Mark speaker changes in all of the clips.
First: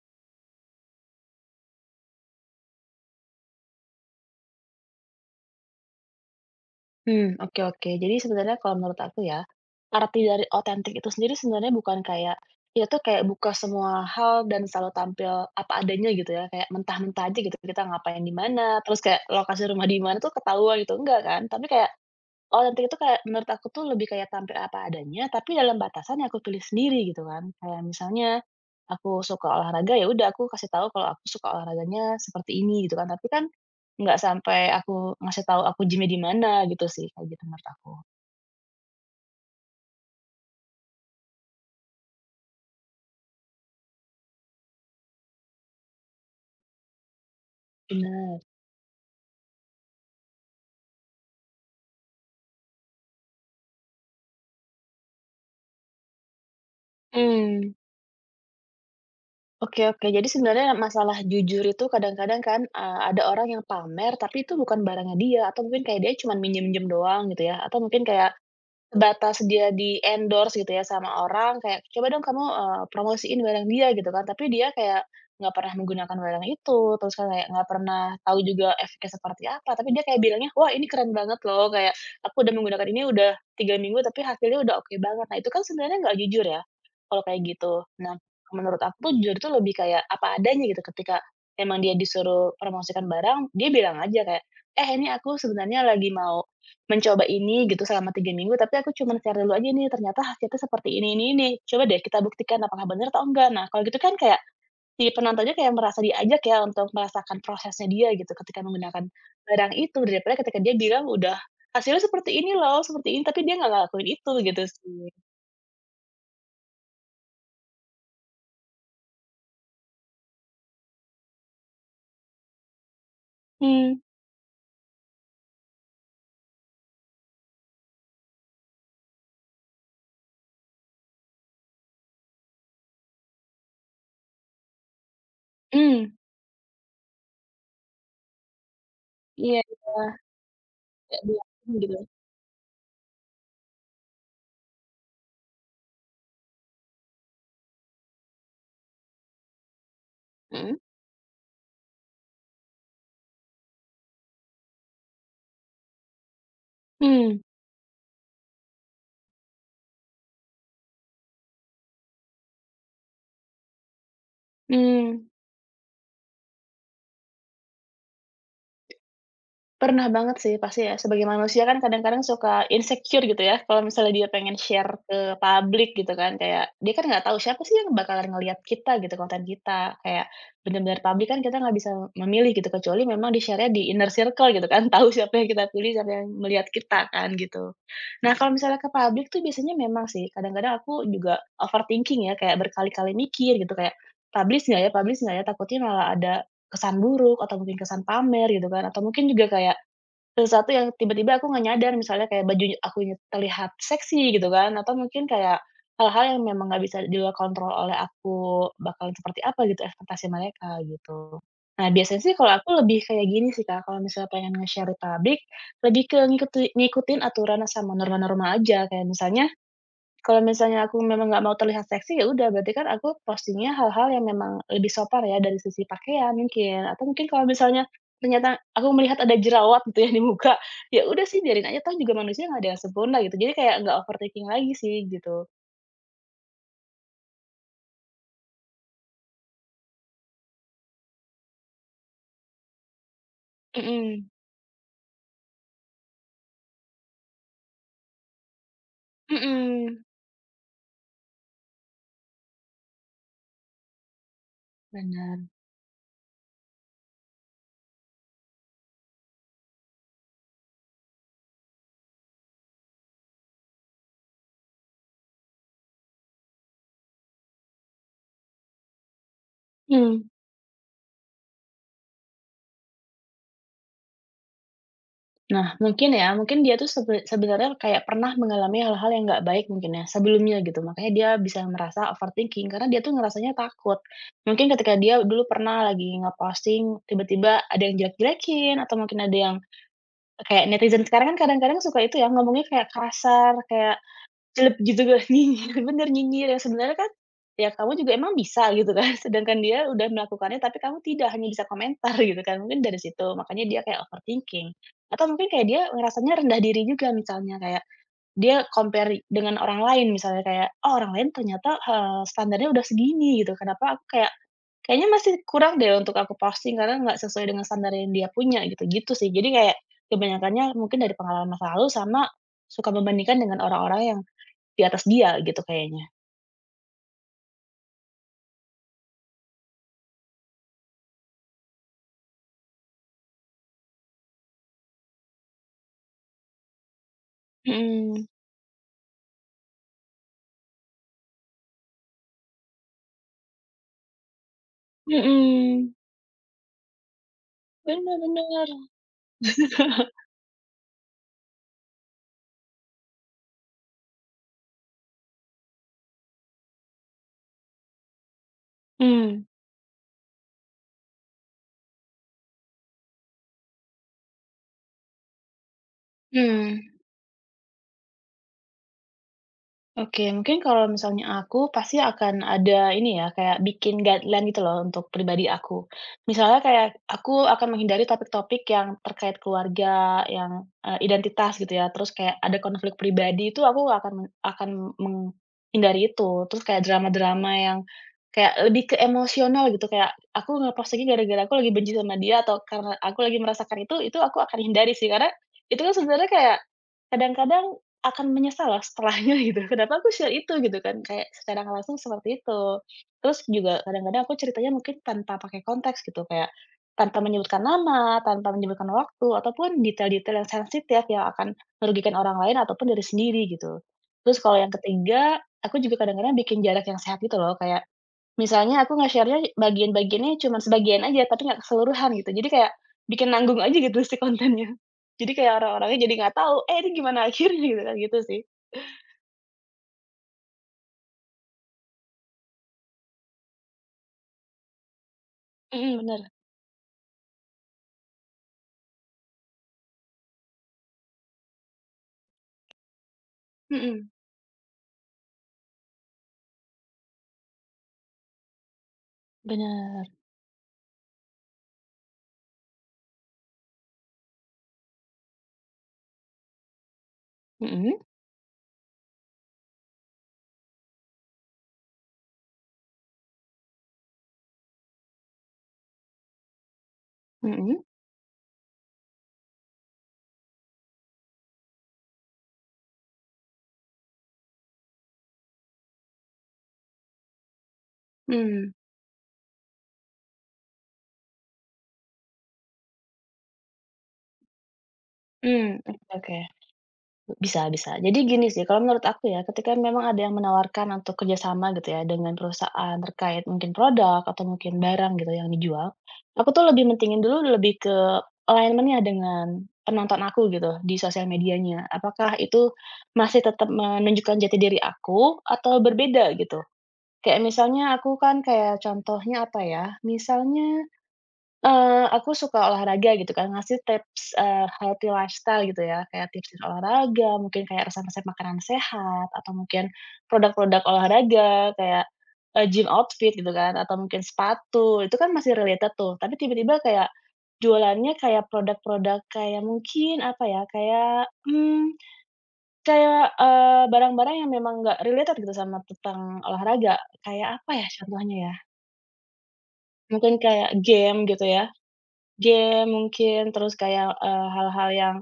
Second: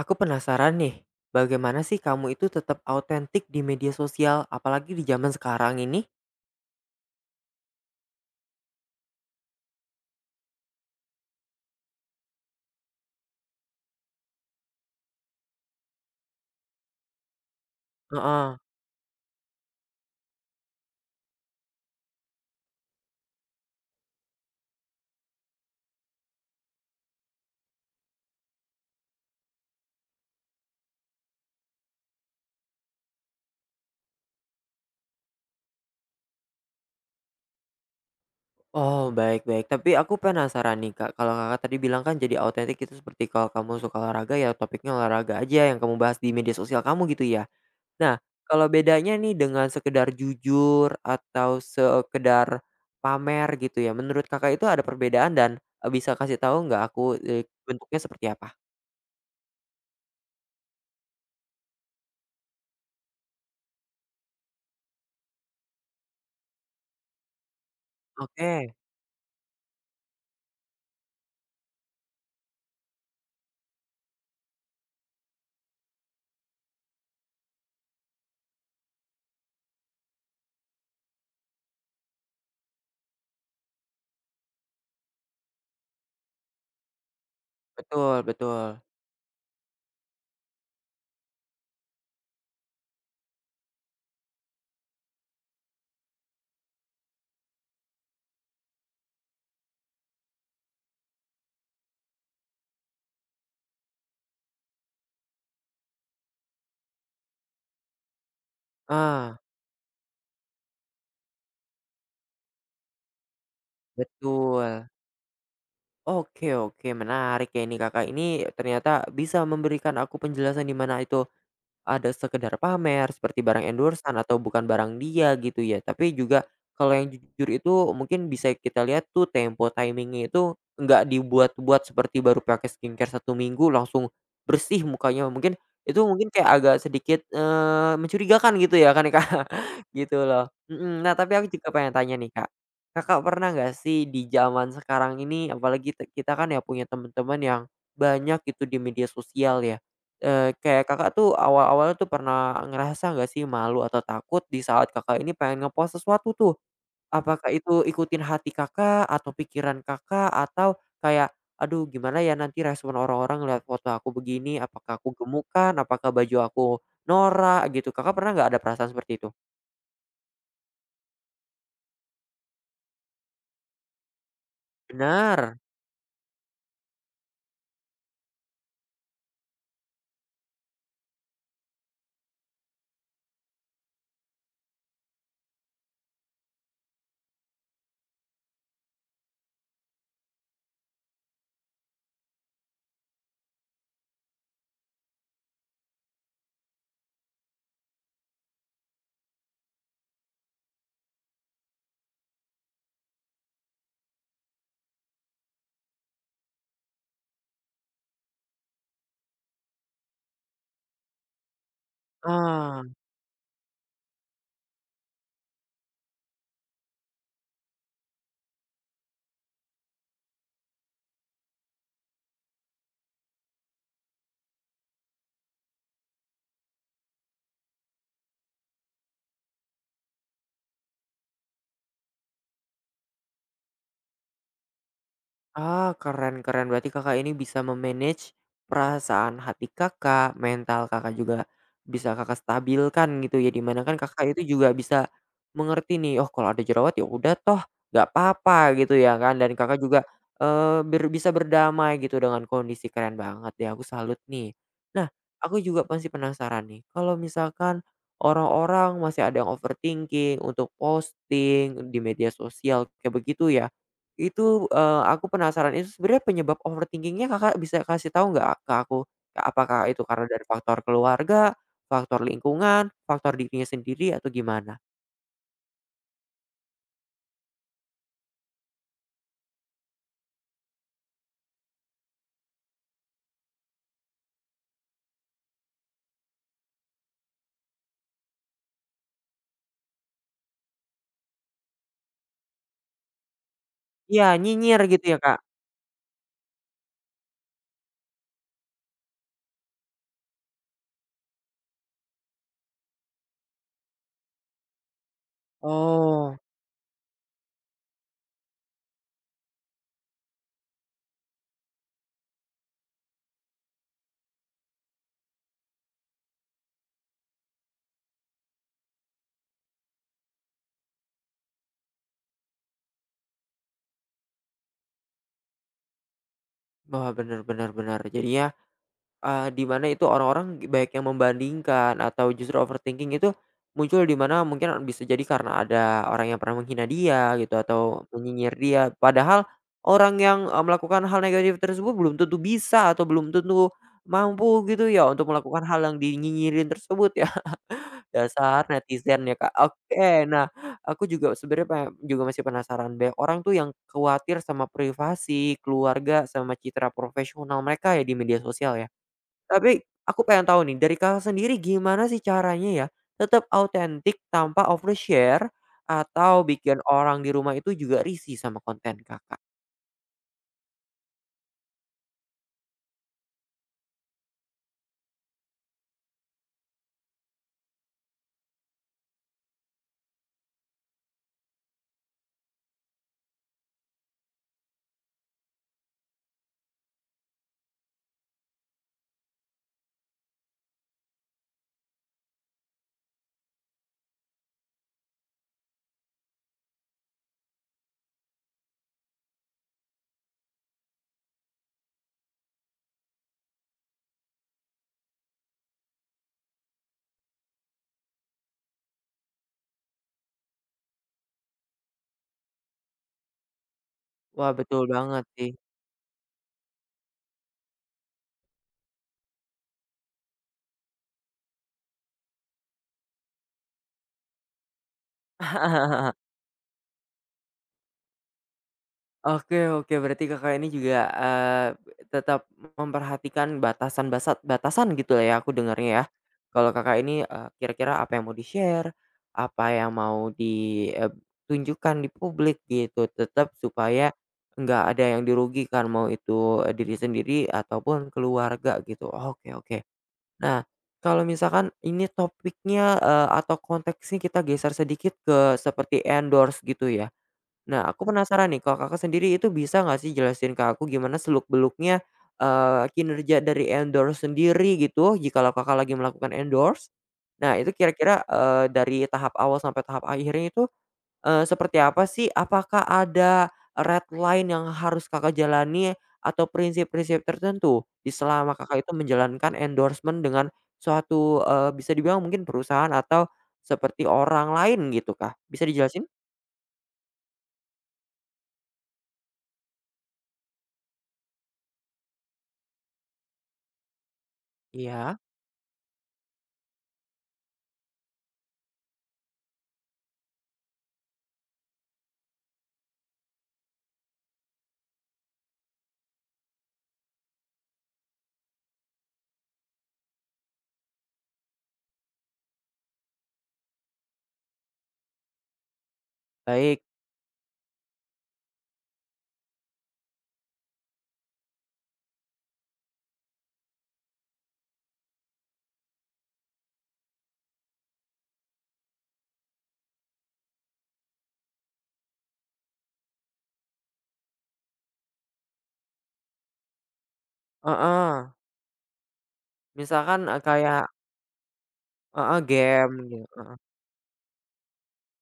Speaker 1: Aku penasaran nih, bagaimana sih kamu itu tetap autentik di media sosial, apalagi di zaman sekarang ini?
Speaker 2: Hmm, oke oke. Jadi sebenarnya kalau menurut aku ya, arti dari otentik itu sendiri sebenarnya bukan kayak, ya tuh kayak buka semua hal dan selalu tampil apa adanya gitu ya, kayak mentah-mentah aja gitu, kita ngapain di
Speaker 1: Heeh.
Speaker 2: mana, terus kayak lokasi rumah di mana tuh ketahuan gitu, enggak kan. Tapi kayak otentik itu kayak menurut aku tuh lebih kayak tampil apa adanya, tapi dalam batasan yang aku pilih sendiri gitu kan. Kayak misalnya aku suka olahraga, ya udah aku kasih tahu kalau aku suka olahraganya seperti ini gitu kan. Tapi kan nggak sampai aku ngasih tahu aku gym di mana gitu sih, kayak gitu menurut aku.
Speaker 1: Oh, baik baik. Tapi aku penasaran nih, Kak, kalau Kakak tadi bilang kan jadi autentik itu seperti kalau kamu suka olahraga, ya topiknya olahraga aja yang kamu bahas di media sosial kamu gitu ya. Nah,
Speaker 2: Benar.
Speaker 1: kalau bedanya nih dengan sekedar jujur atau sekedar pamer gitu ya, menurut Kakak itu ada perbedaan dan, bisa kasih tahu nggak aku,
Speaker 2: Hmm,
Speaker 1: bentuknya seperti apa?
Speaker 2: oke oke. Jadi sebenarnya masalah jujur itu kadang-kadang kan, ada orang yang pamer, tapi itu bukan barangnya dia, atau mungkin kayak dia cuma minjem-minjem doang gitu ya, atau mungkin kayak
Speaker 1: Oke,
Speaker 2: sebatas dia di-endorse gitu ya sama orang kayak, "Coba dong kamu, promosiin barang dia," gitu kan. Tapi dia kayak nggak pernah menggunakan barang itu, terus kan kayak nggak pernah tahu juga efeknya seperti apa, tapi dia kayak bilangnya, "Wah ini keren banget loh," kayak, "Aku udah menggunakan ini udah 3 minggu tapi hasilnya udah oke banget." Nah itu kan sebenarnya nggak jujur ya, kalau kayak gitu. Nah,
Speaker 1: betul betul.
Speaker 2: menurut aku jujur itu lebih kayak apa adanya gitu ketika emang dia disuruh promosikan barang, dia bilang aja kayak, "Eh ini aku sebenarnya lagi mau mencoba ini gitu selama 3 minggu, tapi aku cuman share dulu aja nih, ternyata hasilnya seperti ini, coba deh kita buktikan apakah benar atau enggak." Nah, kalau gitu kan kayak si penontonnya kayak merasa diajak ya untuk merasakan prosesnya dia gitu ketika menggunakan
Speaker 1: Ah.
Speaker 2: barang itu, daripada ketika dia bilang udah, "Hasilnya seperti ini loh, seperti ini," tapi dia nggak ngelakuin itu gitu
Speaker 1: Betul.
Speaker 2: sih.
Speaker 1: Oke oke, menarik ya ini Kakak ini ternyata bisa memberikan aku penjelasan di mana itu ada sekedar pamer seperti barang
Speaker 2: Hmm,
Speaker 1: endorse atau bukan barang dia gitu ya, tapi juga kalau yang jujur itu mungkin bisa kita lihat tuh tempo timingnya itu nggak dibuat-buat seperti baru pakai skincare satu minggu langsung bersih mukanya, mungkin itu
Speaker 2: mhm.
Speaker 1: mungkin kayak agak sedikit, mencurigakan gitu ya kan, Kak,
Speaker 2: Iya iya,
Speaker 1: gitu loh. Mhm, nah
Speaker 2: kayak
Speaker 1: tapi aku juga
Speaker 2: bilang
Speaker 1: pengen
Speaker 2: gitu.
Speaker 1: tanya nih, Kak. Kakak pernah nggak sih di zaman sekarang ini apalagi kita kan ya punya teman-teman yang banyak gitu di media sosial ya.
Speaker 2: Mhm.
Speaker 1: Kayak Kakak tuh awal-awalnya tuh pernah ngerasa nggak sih malu atau takut di saat Kakak ini pengen ngepost sesuatu tuh?
Speaker 2: Mhm,
Speaker 1: Apakah itu ikutin hati Kakak atau pikiran Kakak atau kayak, "Aduh gimana ya nanti respon orang-orang lihat foto aku begini, apakah aku
Speaker 2: mhm.
Speaker 1: gemukan, apakah baju aku norak," gitu. Kakak pernah nggak ada perasaan seperti itu?
Speaker 2: Pernah banget sih pasti ya, sebagai manusia kan kadang-kadang suka insecure gitu ya, kalau misalnya dia pengen share ke
Speaker 1: Benar,
Speaker 2: publik gitu kan, kayak dia kan nggak tahu siapa sih yang bakalan ngelihat kita gitu, konten kita. Kayak benar-benar publik kan kita nggak bisa memilih gitu, kecuali memang di-share-nya di inner circle gitu kan, tahu siapa yang kita pilih, siapa yang melihat kita kan gitu. Nah, kalau misalnya ke publik tuh biasanya memang sih, kadang-kadang aku juga overthinking ya, kayak berkali-kali mikir gitu, kayak, "Publish nggak ya publish nggak ya?" Takutnya malah ada kesan buruk atau mungkin kesan pamer gitu kan, atau mungkin juga kayak sesuatu yang tiba-tiba aku nggak nyadar misalnya kayak bajunya akunya terlihat seksi gitu kan, atau mungkin kayak hal-hal yang memang nggak bisa di luar kontrol oleh aku bakalan seperti apa gitu ekspektasi mereka gitu. Nah biasanya sih kalau aku
Speaker 1: ah.
Speaker 2: lebih kayak gini sih Kak, kalau misalnya pengen nge-share ke public, lebih ke ngikutin aturan sama norma-norma aja kayak misalnya kalau misalnya aku memang nggak mau terlihat seksi, ya udah berarti kan aku postingnya hal-hal yang memang lebih sopan ya dari sisi pakaian mungkin, atau mungkin kalau misalnya ternyata aku melihat ada jerawat gitu ya di muka, ya udah sih biarin aja toh juga manusia nggak ada yang sempurna gitu. Jadi kayak nggak overthinking lagi sih gitu.
Speaker 1: Ah, keren keren. Berarti Kakak ini bisa memanage perasaan hati Kakak, mental Kakak juga bisa Kakak stabilkan gitu ya, dimana kan
Speaker 2: Mhm,
Speaker 1: Kakak itu juga bisa mengerti nih, "Oh, kalau ada jerawat ya udah toh, nggak apa-apa," gitu ya kan, dan Kakak
Speaker 2: mhm,
Speaker 1: juga, eee, ber bisa berdamai gitu dengan kondisi. Keren banget ya aku salut nih. Nah,
Speaker 2: bener.
Speaker 1: aku juga pasti penasaran nih, kalau misalkan orang-orang masih ada yang overthinking untuk posting di media sosial kayak begitu ya, itu, aku penasaran itu sebenarnya penyebab overthinking Kakak bisa kasih tahu nggak ke aku? Apakah itu
Speaker 2: Mmm.
Speaker 1: karena dari faktor keluarga, faktor lingkungan, faktor dirinya sendiri atau gimana?
Speaker 2: Nah, mungkin ya, mungkin dia tuh sebenarnya kayak pernah mengalami hal-hal yang nggak baik mungkin ya, sebelumnya gitu, makanya dia bisa merasa overthinking, karena dia tuh ngerasanya takut. Mungkin ketika dia dulu pernah lagi tiba-tiba ada yang jelek-jelekin, atau mungkin ada yang kayak netizen sekarang kan kadang-kadang suka itu ya, ngomongnya kayak kasar, kayak
Speaker 1: Iya
Speaker 2: celep
Speaker 1: nyinyir
Speaker 2: gitu
Speaker 1: gitu
Speaker 2: kan,
Speaker 1: ya Kak?
Speaker 2: nyinyir, bener nyinyir yang sebenarnya kan, ya kamu juga emang bisa gitu kan, sedangkan dia udah melakukannya tapi kamu tidak, hanya bisa komentar gitu kan, mungkin dari situ makanya dia kayak overthinking. Atau mungkin kayak dia
Speaker 1: Oh,
Speaker 2: ngerasanya rendah diri juga misalnya kayak dia compare dengan orang lain misalnya kayak, "Oh orang lain ternyata, standarnya udah segini gitu, kenapa aku kayak kayaknya masih kurang deh untuk aku posting karena nggak sesuai dengan standar yang dia punya," gitu-gitu sih. Jadi kayak kebanyakannya mungkin dari pengalaman masa lalu sama suka membandingkan dengan orang-orang yang di atas dia gitu kayaknya.
Speaker 1: wah, bener benar. Bener, jadinya, di mana itu orang-orang baik yang membandingkan atau justru overthinking itu muncul di mana mungkin bisa jadi karena ada orang yang pernah menghina dia gitu atau
Speaker 2: Mhm,
Speaker 1: menyinyir dia. Padahal orang yang, melakukan hal negatif tersebut belum tentu bisa atau belum tentu mampu gitu ya untuk melakukan hal
Speaker 2: mhm,
Speaker 1: yang dinyinyirin tersebut ya.
Speaker 2: bener
Speaker 1: Dasar
Speaker 2: bener.
Speaker 1: netizen ya, Kak. Oke, nah aku juga sebenarnya pengen juga masih penasaran, banyak orang tuh yang khawatir sama privasi, keluarga, sama citra profesional mereka ya di media sosial ya.
Speaker 2: Mmm.
Speaker 1: Tapi aku pengen tahu nih, dari Kakak sendiri gimana sih caranya ya tetap autentik tanpa overshare atau
Speaker 2: Mmm.
Speaker 1: bikin orang di rumah itu juga risih sama konten Kakak?
Speaker 2: Oke, mungkin kalau misalnya aku, pasti akan ada ini ya, kayak bikin guideline gitu loh untuk pribadi aku. Misalnya kayak aku akan menghindari topik-topik yang terkait keluarga, yang, identitas gitu ya, terus kayak ada konflik pribadi itu aku akan menghindari itu. Terus kayak drama-drama yang kayak lebih ke emosional gitu, kayak aku ngepost ini gara-gara aku lagi benci sama dia atau karena aku lagi merasakan itu aku akan hindari sih. Karena itu kan sebenarnya kayak kadang-kadang akan menyesal loh setelahnya gitu, kenapa aku share itu gitu kan, kayak secara nggak langsung seperti itu. Terus juga kadang-kadang aku ceritanya mungkin tanpa pakai konteks gitu, kayak tanpa menyebutkan nama, tanpa menyebutkan waktu, ataupun detail-detail yang sensitif yang akan merugikan orang lain ataupun diri sendiri gitu. Terus
Speaker 1: Wah
Speaker 2: kalau yang
Speaker 1: betul banget
Speaker 2: ketiga,
Speaker 1: sih.
Speaker 2: aku juga kadang-kadang bikin jarak yang sehat gitu loh, kayak misalnya aku nge-share-nya bagian-bagiannya cuman sebagian aja, tapi nggak keseluruhan gitu. Jadi kayak bikin nanggung aja gitu si kontennya. Jadi kayak orang-orangnya jadi nggak tahu, "Eh, ini gimana akhirnya?" Gitu kan, gitu sih.
Speaker 1: Oke oke, berarti Kakak ini juga, tetap memperhatikan batasan gitu lah ya aku
Speaker 2: Mhm,
Speaker 1: dengarnya ya.
Speaker 2: bener.
Speaker 1: Kalau Kakak ini, kira-kira apa yang mau di-share, apa yang mau ditunjukkan di publik gitu, tetap
Speaker 2: Mhm,
Speaker 1: supaya nggak ada yang dirugikan, mau itu, diri sendiri ataupun keluarga gitu. Oke oke.
Speaker 2: bener.
Speaker 1: Nah, kalau misalkan ini topiknya, atau konteksnya kita geser sedikit ke seperti endorse gitu ya. Nah,
Speaker 2: Mhm,
Speaker 1: aku penasaran nih, kalau Kakak sendiri itu bisa nggak sih jelasin ke aku gimana seluk-beluknya, kinerja dari endorse sendiri gitu, jikalau Kakak lagi melakukan endorse. Nah, itu
Speaker 2: mhm,
Speaker 1: kira-kira, dari tahap awal sampai tahap akhirnya itu, seperti apa sih? Apakah ada red line yang harus Kakak jalani atau prinsip-prinsip tertentu di selama
Speaker 2: mmm,
Speaker 1: Kakak itu menjalankan endorsement dengan suatu, bisa dibilang mungkin perusahaan atau seperti orang lain gitu, Kak? Bisa
Speaker 2: mmm, oke
Speaker 1: dijelasin?
Speaker 2: oke. Bisa bisa. Jadi gini sih, kalau menurut aku ya, ketika memang ada yang menawarkan untuk kerjasama gitu ya, dengan perusahaan terkait mungkin produk atau mungkin barang
Speaker 1: Iya,
Speaker 2: gitu yang dijual, aku tuh lebih mentingin dulu lebih ke alignment-nya dengan penonton aku gitu, di sosial medianya. Apakah itu masih tetap menunjukkan jati diri aku atau berbeda gitu. Kayak misalnya aku kan kayak contohnya apa ya, misalnya aku suka olahraga gitu kan, ngasih tips, healthy lifestyle gitu ya, kayak tips-tips
Speaker 1: baik.
Speaker 2: olahraga, mungkin kayak resep-resep makanan sehat, atau mungkin produk-produk olahraga kayak, gym outfit gitu kan, atau mungkin sepatu, itu kan masih related tuh. Tapi tiba-tiba kayak jualannya kayak produk-produk kayak mungkin apa ya, kayak, kayak, barang-barang yang memang nggak related gitu sama tentang olahraga. Kayak apa ya
Speaker 1: Heeh,
Speaker 2: contohnya ya,
Speaker 1: misalkan,
Speaker 2: mungkin kayak
Speaker 1: kayak,
Speaker 2: game gitu ya.
Speaker 1: heeh,
Speaker 2: Game
Speaker 1: game gitu,
Speaker 2: mungkin,
Speaker 1: heeh.
Speaker 2: terus kayak, hal-hal yang,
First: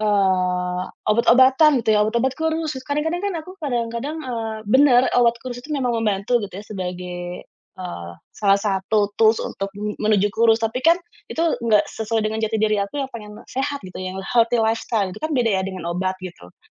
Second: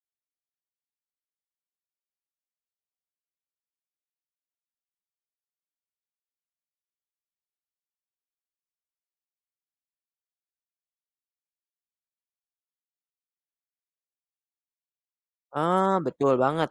Speaker 2: eee, obat-obatan gitu ya, obat-obat kurus. Kadang-kadang kan aku kadang-kadang, bener obat kurus itu memang membantu gitu ya sebagai, salah satu tools untuk menuju kurus, tapi kan itu nggak sesuai dengan jati diri aku yang pengen sehat gitu, yang healthy lifestyle, itu kan beda ya dengan
Speaker 1: Ah,
Speaker 2: obat
Speaker 1: betul
Speaker 2: gitu.
Speaker 1: banget.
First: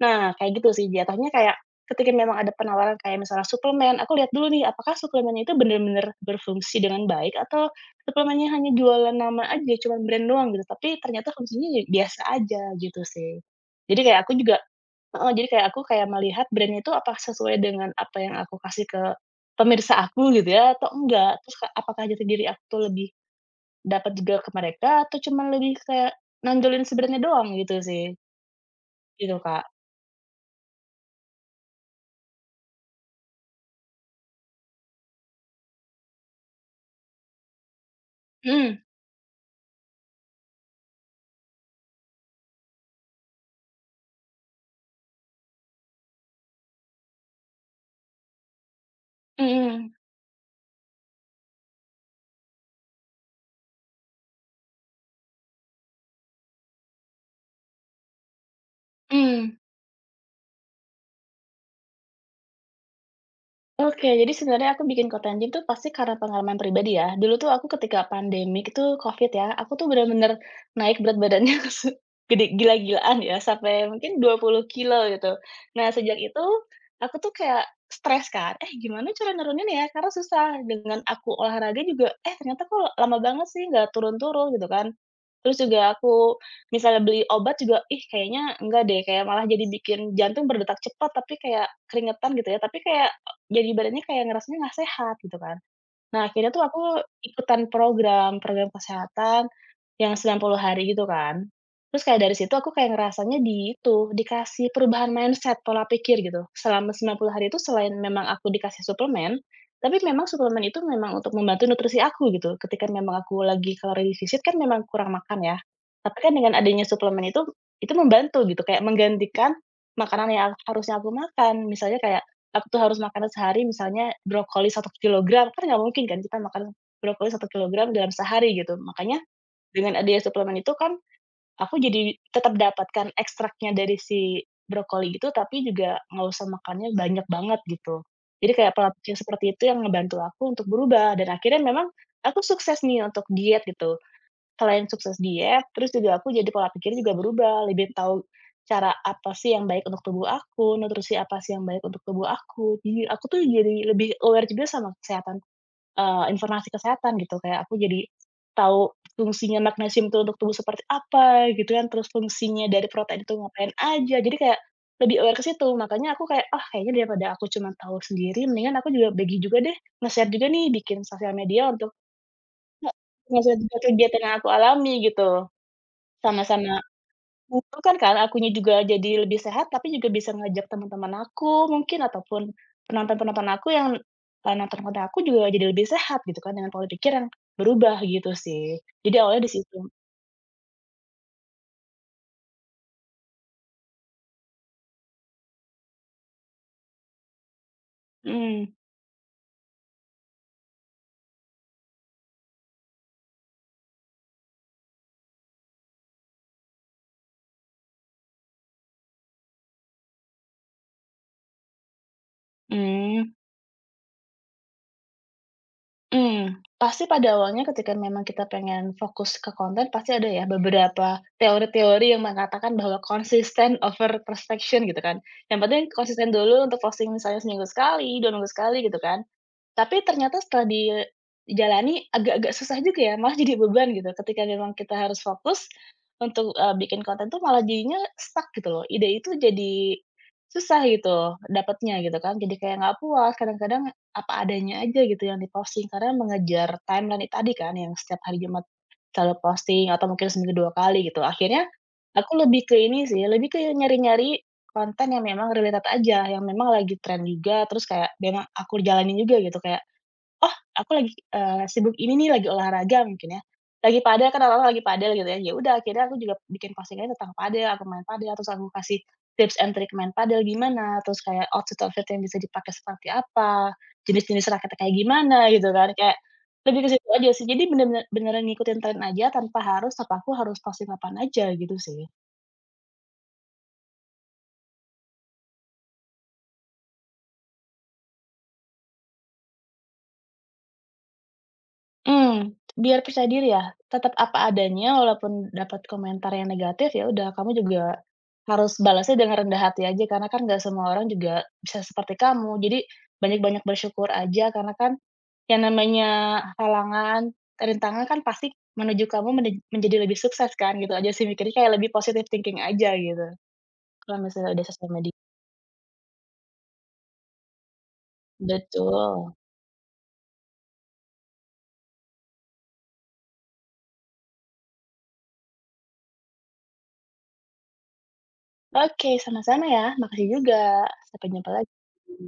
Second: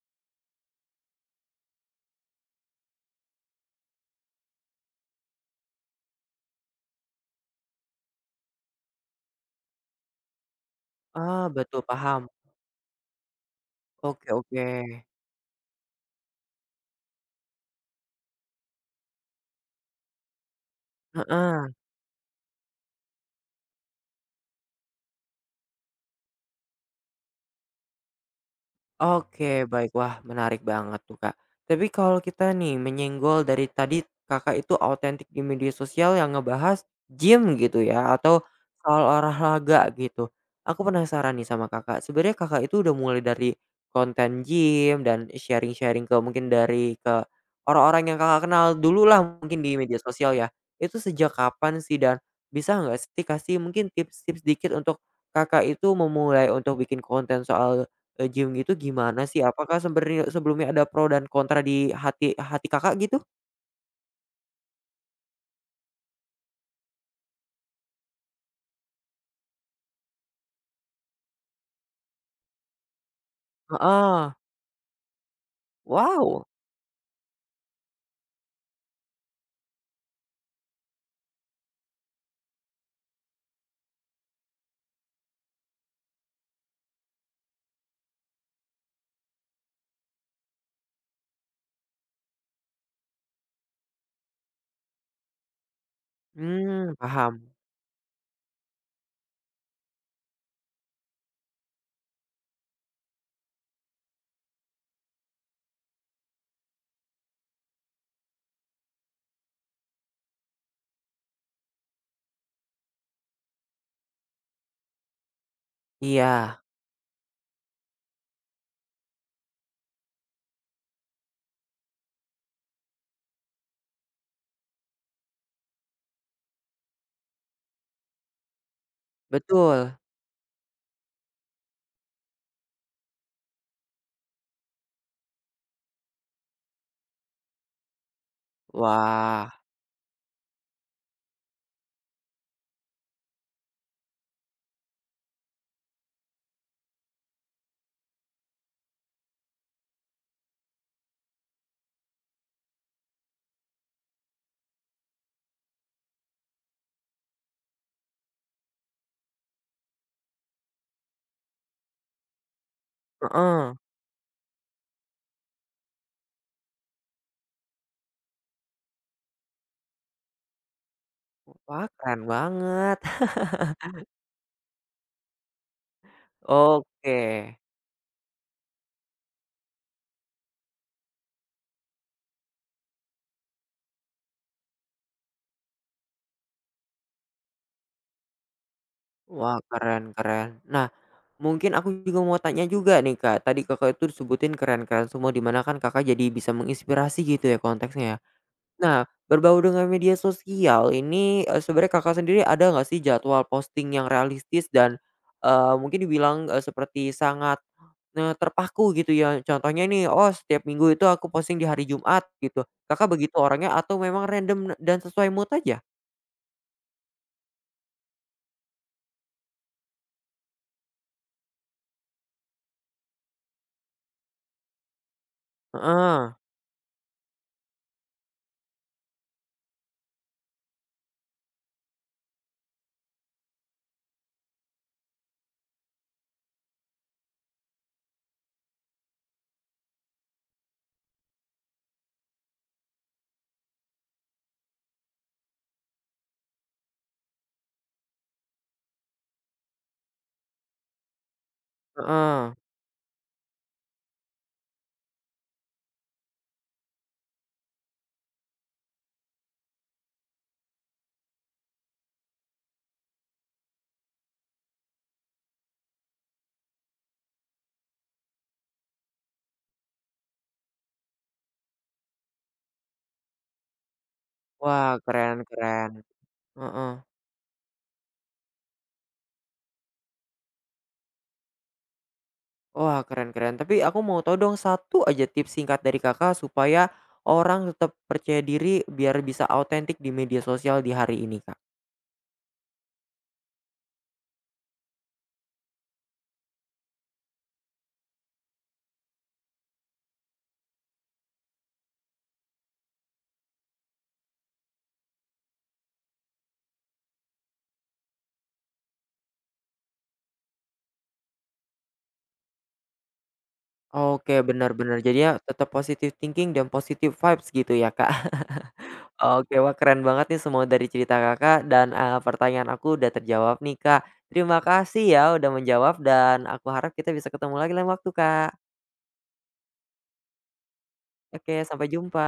Speaker 2: Nah, kayak gitu sih jatuhnya kayak, ketika memang ada penawaran kayak misalnya suplemen, aku lihat dulu nih apakah suplemennya itu bener-bener berfungsi dengan baik atau suplemennya hanya jualan nama aja, cuman brand doang gitu, tapi ternyata
Speaker 1: Ah,
Speaker 2: fungsinya ya
Speaker 1: betul,
Speaker 2: biasa
Speaker 1: paham.
Speaker 2: aja gitu sih. Jadi kayak
Speaker 1: Oke
Speaker 2: aku juga
Speaker 1: oke.
Speaker 2: heeh, jadi kayak aku kayak melihat brand-nya itu apa sesuai dengan apa yang aku kasih ke pemirsa aku gitu ya atau enggak, terus ka
Speaker 1: Heeh.
Speaker 2: apakah jati diri aku tuh lebih dapat juga ke mereka atau cuman lebih kayak nonjolin si brand-nya doang gitu sih, gitu Kak.
Speaker 1: Oke, baik. Wah, menarik banget tuh, Kak. Tapi kalau kita nih menyenggol dari tadi Kakak itu autentik di media sosial yang ngebahas gym gitu ya atau
Speaker 2: Mhm,
Speaker 1: soal olahraga gitu. Aku penasaran nih sama Kakak. Sebenarnya Kakak itu udah mulai dari konten gym dan sharing-sharing ke mungkin dari ke orang-orang yang Kakak kenal dulu lah mungkin di
Speaker 2: mhm.
Speaker 1: media sosial ya. Itu sejak kapan sih dan bisa nggak sih kasih mungkin tips-tips dikit untuk Kakak itu memulai untuk bikin konten soal, Jeong itu gimana sih?
Speaker 2: Hmm.
Speaker 1: Apakah sebenarnya sebelumnya ada pro dan kontra di hati hati Kakak gitu?
Speaker 2: Oke, jadi sebenarnya aku bikin konten gym tuh pasti karena pengalaman pribadi ya. Dulu tuh aku ketika pandemik itu COVID ya, aku tuh bener-bener naik berat badannya gede gila-gilaan ya, sampai mungkin
Speaker 1: Heeh.
Speaker 2: 20 kilo gitu. Nah, sejak itu
Speaker 1: Wow!
Speaker 2: aku tuh kayak stres kan, "Eh, gimana cara nurunin ya?" Karena susah, dengan aku olahraga juga, eh, ternyata kok lama banget sih nggak turun-turun gitu kan. Terus juga aku misalnya beli obat juga, ih kayaknya enggak deh, kayak malah jadi bikin jantung berdetak cepat, tapi kayak keringetan gitu ya, tapi kayak jadi badannya kayak ngerasanya nggak sehat gitu kan. Nah akhirnya tuh aku
Speaker 1: Mmm, paham.
Speaker 2: ikutan program, program kesehatan yang 90 hari gitu kan. Terus kayak dari situ aku kayak ngerasanya di itu, dikasih perubahan mindset, pola pikir gitu. Selama 90 hari itu selain memang aku dikasih suplemen, tapi memang suplemen itu memang untuk membantu nutrisi aku gitu. Ketika memang aku lagi kalori defisit kan memang kurang makan ya. Tapi kan dengan
Speaker 1: Iya,
Speaker 2: adanya suplemen itu membantu gitu, kayak menggantikan makanan yang harusnya aku makan. Misalnya kayak aku tuh harus makan sehari misalnya brokoli 1 kilogram, kan nggak mungkin kan kita makan brokoli 1 kilogram dalam sehari gitu. Makanya
Speaker 1: betul.
Speaker 2: dengan adanya suplemen itu kan aku jadi tetap dapatkan ekstraknya dari si brokoli itu, tapi juga nggak usah makannya banyak banget gitu. Jadi kayak pola pikir seperti
Speaker 1: Wah,
Speaker 2: itu yang ngebantu aku untuk berubah dan akhirnya memang aku sukses nih untuk diet gitu. Selain sukses diet, terus juga aku jadi pola pikir juga berubah, lebih tahu cara apa sih yang baik untuk tubuh aku, nutrisi apa sih yang baik untuk tubuh aku. Jadi aku tuh jadi lebih aware juga sama kesehatan, informasi kesehatan gitu, kayak aku jadi tahu fungsinya magnesium itu untuk tubuh seperti apa gitu kan, terus fungsinya dari protein itu ngapain
Speaker 1: heeh.
Speaker 2: aja, jadi kayak lebih aware ke situ. Makanya aku kayak, "Ah, kayaknya daripada aku cuma tahu sendiri, mendingan aku juga bagi juga deh, nge-share juga nih, bikin sosial media
Speaker 1: Wah,
Speaker 2: untuk
Speaker 1: keren
Speaker 2: nge
Speaker 1: banget.
Speaker 2: nge-share juga kegiatan yang aku alami," gitu. Sama-sama
Speaker 1: Oke.
Speaker 2: menguntungkan kan, kan? Akunya juga jadi lebih sehat, tapi juga bisa ngajak teman-teman aku mungkin, ataupun penonton-penonton aku yang nonton konten aku juga jadi lebih sehat gitu kan, dengan pola pikir yang berubah gitu sih. Jadi awalnya di
Speaker 1: Wah,
Speaker 2: situ.
Speaker 1: keren keren. Nah, mungkin aku juga mau tanya juga nih, Kak. Tadi Kakak itu disebutin keren-keren semua, di mana kan Kakak jadi bisa menginspirasi gitu ya konteksnya ya.
Speaker 2: Mhm.
Speaker 1: Nah, berbau dengan media sosial ini, sebenarnya Kakak sendiri ada nggak sih jadwal posting yang realistis dan, mungkin dibilang, seperti sangat, terpaku gitu ya? Contohnya nih, "Oh, setiap minggu itu aku posting di hari Jumat," gitu. Kakak
Speaker 2: Mmm,
Speaker 1: begitu orangnya atau memang random dan sesuai mood aja?
Speaker 2: mhm. Pasti pada awalnya ketika memang kita pengen fokus ke konten, pasti ada ya beberapa teori-teori yang mengatakan bahwa konsisten over perfection gitu kan. Yang penting
Speaker 1: Heeh
Speaker 2: konsisten dulu untuk posting misalnya seminggu sekali, 2 minggu sekali gitu kan. Tapi ternyata setelah dijalani agak-agak susah juga ya, malah jadi beban gitu ketika memang kita harus fokus untuk, bikin konten tuh malah jadinya stuck gitu loh, ide itu jadi susah gitu dapatnya gitu kan, jadi kayak nggak puas, kadang-kadang apa adanya aja gitu yang diposting karena mengejar timeline itu tadi kan yang setiap hari Jumat selalu posting atau mungkin seminggu 2 kali gitu. Akhirnya aku
Speaker 1: heeh.
Speaker 2: lebih ke ini sih, lebih ke nyari-nyari konten yang memang related aja, yang memang lagi tren juga, terus kayak memang aku jalanin juga gitu kayak, "Oh, aku lagi, sibuk ini nih, lagi olahraga," mungkin ya, lagi padel kan orang-orang lagi padel gitu ya, ya udah akhirnya aku juga bikin postingannya tentang padel, aku main padel, terus aku kasih tips and trick main padel gimana, terus kayak outfit-outfit yang bisa dipakai seperti apa, jenis-jenis raketnya kayak
Speaker 1: Wah,
Speaker 2: gimana
Speaker 1: keren
Speaker 2: gitu kan,
Speaker 1: keren.
Speaker 2: kayak lebih ke
Speaker 1: Heeh.
Speaker 2: situ aja sih. Jadi bener-bener beneran ngikutin tren aja tanpa harus, apa aku harus posting kapan aja gitu sih.
Speaker 1: Wah, keren-keren. Tapi aku mau tahu dong satu aja tips singkat dari Kakak supaya orang tetap percaya diri biar bisa autentik di media sosial di hari ini, Kak.
Speaker 2: Mmm, biar percaya diri ya, tetap apa adanya walaupun dapat komentar yang negatif, ya udah kamu juga harus balasnya dengan rendah hati aja karena kan nggak semua orang juga bisa seperti kamu. Jadi banyak-banyak bersyukur aja karena kan yang namanya halangan, rintangan kan pasti menuju kamu menjadi lebih sukses kan, gitu aja sih mikirnya kayak lebih positive thinking aja gitu, kalau
Speaker 1: Oke,
Speaker 2: misalnya udah sosial
Speaker 1: benar-benar. Bener.
Speaker 2: media.
Speaker 1: Jadinya tetap positive thinking dan positive vibes gitu ya, Kak.
Speaker 2: Betul.
Speaker 1: Oke, wah keren banget nih semua dari cerita Kakak dan, pertanyaan aku udah terjawab nih, Kak. Terima kasih ya udah menjawab dan aku harap kita bisa ketemu lagi lain waktu, Kak.
Speaker 2: Oke, sama-sama ya, makasih juga. Sampai jumpa
Speaker 1: Oke,
Speaker 2: lagi.
Speaker 1: sampai jumpa.